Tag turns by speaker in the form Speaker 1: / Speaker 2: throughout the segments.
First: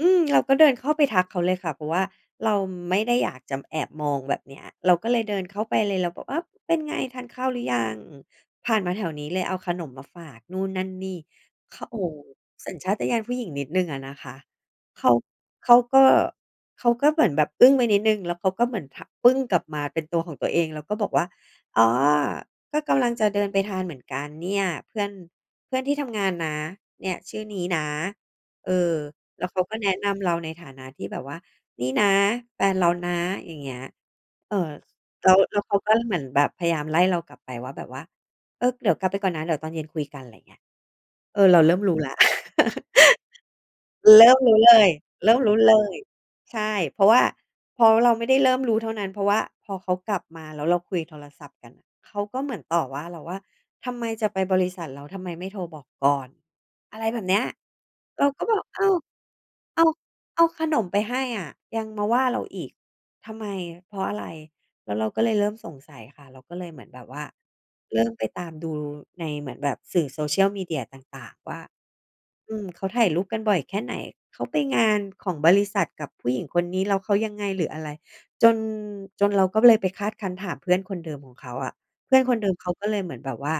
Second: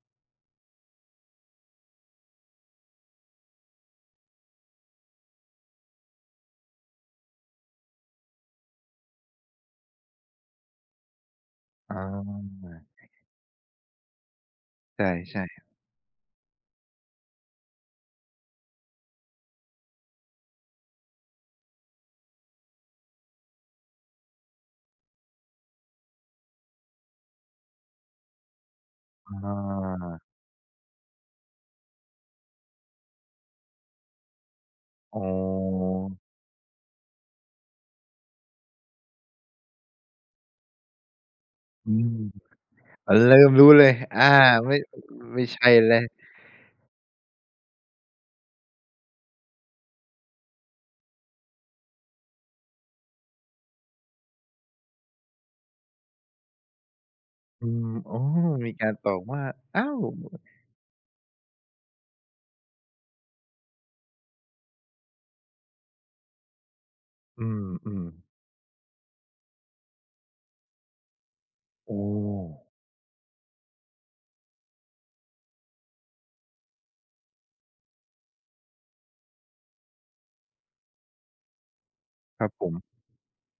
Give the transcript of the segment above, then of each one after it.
Speaker 1: อือ เราก็เดินเข้าไปทักเขาเลยค่ะ เพราะว่าเราไม่ได้อยากจะแอบมองแบบเนี้ย เราก็เลยเดินเข้าไปเลย เราก็ "อ้าว เป็นไง ทานข้าวหรือยัง? ผ่านมาแถวนี้เลยเอาขนมมาฝาก" นู่นนั่นนี่ ข โอ
Speaker 2: อ
Speaker 1: ้โฮ สัญช
Speaker 2: า
Speaker 1: าตญาณผู้หญิงนิดหนึ่งอะนะคะ
Speaker 2: ใ
Speaker 1: เขา
Speaker 2: ช่ ๆ
Speaker 1: เขาก็ เขาก็เหมือนแบบอึ้งไปนิดหนึ่ง แล้วเขาก็เหมือน ผ ปึ้งกลับมาเป็นตัวของตัวเอง แล้วก็บอกว่า "อ๋อ ก็กำลังจะเดินไปทานเหมือนกันเนี่ย เพื่อน เพื่อนที่ทำงานนะ เนี่ยชื่อนี้นะ" เออ แล้วเขาก็แนะน
Speaker 2: อา
Speaker 1: ำเราในฐานะที่แบบว่า "นี่นะ แฟนเรานะ" อย่างเงี้ย เอ่อ
Speaker 2: อ๋
Speaker 1: แล้ว แล้วเขาก็เหม
Speaker 2: อ
Speaker 1: ือนแบบพยายามไล่เรากลับไปว่า แบบว่า "เออ เดี๋ยวกลับไปก่อนนะ เดี๋ยวตอนเย็นคุยกัน" อะไรอย่างเงี้ย เออ เราเริ่ม
Speaker 2: อ
Speaker 1: ร
Speaker 2: ื
Speaker 1: ู้แล
Speaker 2: ม
Speaker 1: ้ว
Speaker 2: อา เริ่มรู้เลย อ
Speaker 1: เ
Speaker 2: า
Speaker 1: ริ่มรู้เ
Speaker 2: ไม
Speaker 1: ล
Speaker 2: ่
Speaker 1: ย เริ่
Speaker 2: ไม
Speaker 1: ม
Speaker 2: ่
Speaker 1: รู้
Speaker 2: ใช่
Speaker 1: เล
Speaker 2: เล
Speaker 1: ย
Speaker 2: ย
Speaker 1: ใช่ เพราะว่า เพราะเราไม่ได้เริ่มรู้เท่านั้น เพราะว่าพอเขากลับมาแล้วเราคุยโทรศัพท์กัน เขาก็เหมือนต่อว่าเราว่า "ทำไม? จะไปบริษัทเรา ทำไมไม่โทรบอกก่อน?" อะไรแบบเนี้ย
Speaker 2: อืม อ๋อ
Speaker 1: เราก็บอก
Speaker 2: มี
Speaker 1: "อ
Speaker 2: ก
Speaker 1: ้
Speaker 2: า
Speaker 1: า
Speaker 2: ร
Speaker 1: ว
Speaker 2: ตอบว่า
Speaker 1: เ
Speaker 2: อ้
Speaker 1: อ
Speaker 2: า
Speaker 1: า
Speaker 2: ว!
Speaker 1: เอาขนมไปให้อะ ยังมาว่าเราอีก ทำไม เพราะอะไร?" แล้วเราก็เลยเริ่มสงสัยค่ะ เราก็เลยเหมือนแบบว่า
Speaker 2: อื
Speaker 1: เร
Speaker 2: อ
Speaker 1: ิ่มไป
Speaker 2: ๆ
Speaker 1: ตามดูใน เหมือนแบบสื่อ Social Media ต่าง ๆ ว่า
Speaker 2: โอ้
Speaker 1: อืม เขาถ่ายรูปกันบ่อยแค่ไหน? เขาไปงานของบริษัทกับผู้หญิงคนนี้แล้วเขายังไง หรืออะไร? จน จนเราก็เลยไปคาดคั้นถามเพื่อนคนเดิมของเขาอะ เพื่อนคน
Speaker 2: ค
Speaker 1: เ
Speaker 2: ร
Speaker 1: ด
Speaker 2: ั
Speaker 1: ิ
Speaker 2: บ
Speaker 1: ม
Speaker 2: ผ
Speaker 1: เขาก
Speaker 2: ม
Speaker 1: ็เลยเหมือนแบบว่า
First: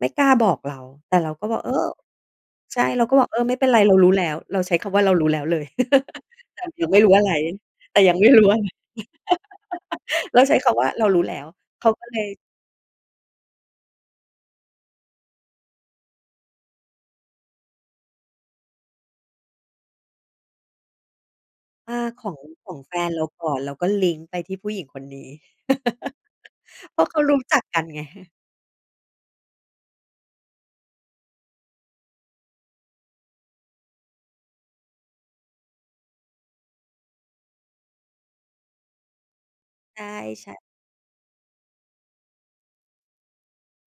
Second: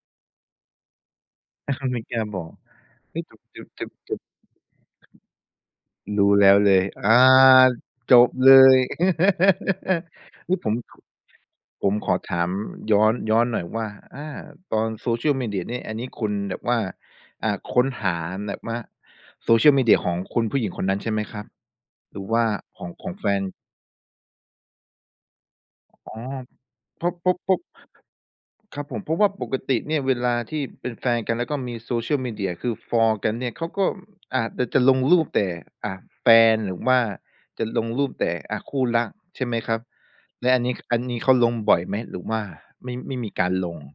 Speaker 1: ไม่กล้าบอกเรา แต่เราก็บอก "เออ"
Speaker 2: ไม่กล้าบอก
Speaker 1: ใช่ เราก
Speaker 2: เ
Speaker 1: ็
Speaker 2: ฮ้
Speaker 1: บ
Speaker 2: ย
Speaker 1: อก "เออ ไม่เป็นไร
Speaker 2: จ
Speaker 1: เ
Speaker 2: บ
Speaker 1: รารู้แล้ว" เราใช้คำว่า เรารู้แล้วเลย
Speaker 2: ๆ ๆ ๆ รู้แล้วเล
Speaker 1: หร
Speaker 2: ย
Speaker 1: ือไม่ร
Speaker 2: อ
Speaker 1: ู้
Speaker 2: ่า
Speaker 1: ว่าไง แต่ยั
Speaker 2: จ
Speaker 1: งไม่
Speaker 2: บ
Speaker 1: รู้
Speaker 2: เ
Speaker 1: ว
Speaker 2: ล
Speaker 1: ่า ง
Speaker 2: ย
Speaker 1: แล้วใ
Speaker 2: น
Speaker 1: ช
Speaker 2: ี
Speaker 1: ้
Speaker 2: ่ผ
Speaker 1: ค
Speaker 2: ม
Speaker 1: ำว่า
Speaker 2: ค
Speaker 1: "เรารู้แล้ว" เข
Speaker 2: ผ
Speaker 1: า
Speaker 2: ม
Speaker 1: ก็
Speaker 2: ข
Speaker 1: เ
Speaker 2: อ
Speaker 1: ลย
Speaker 2: ถามย้อน ย้อนหน่อยว่า อา ตอน Social Media นี่ อันนี้คุณแบบว่า อ่า ค้นหาแหนบว่า Social Media ของคุณผู้หญิงคนนั้นใช่ไหมครับ?
Speaker 1: อา
Speaker 2: หร
Speaker 1: ข
Speaker 2: ือ
Speaker 1: อ
Speaker 2: ว
Speaker 1: ง
Speaker 2: ่า
Speaker 1: ของ
Speaker 2: ขอ
Speaker 1: แ
Speaker 2: ง
Speaker 1: ฟ
Speaker 2: ข
Speaker 1: น
Speaker 2: อง
Speaker 1: เร
Speaker 2: แ
Speaker 1: า
Speaker 2: ฟน?
Speaker 1: ก่อน เราก็ลิงก์ไปที่ผู้หญิงคนนี้
Speaker 2: อ้อ
Speaker 1: เพ
Speaker 2: เ
Speaker 1: ร
Speaker 2: พ
Speaker 1: า
Speaker 2: ร
Speaker 1: ะ
Speaker 2: า
Speaker 1: เ
Speaker 2: ะ
Speaker 1: ขา
Speaker 2: เพร
Speaker 1: ร
Speaker 2: า
Speaker 1: ู
Speaker 2: ะ
Speaker 1: ้
Speaker 2: เพร
Speaker 1: จ
Speaker 2: า
Speaker 1: ั
Speaker 2: ะ
Speaker 1: กกันไง ฮึ
Speaker 2: ครับผม เพราะว่าปกติเนี่ย เวลาที่เป็นแฟนกัน แล้วก็มี Social Media คือฟอลกันเนี่ย เขาก็อาจน่ะจะลงรูปแต่ อ่า แฟน หรือว่าจะลงรูปแต่ อะ คู่รัก ใช่ไหมครับ
Speaker 1: ใช
Speaker 2: แล้ว
Speaker 1: ่
Speaker 2: อั
Speaker 1: ๆ
Speaker 2: นนี้ ข อันนี้เขาลงบ่อยไหม หรือว่าไม่ ไม่มีการลง?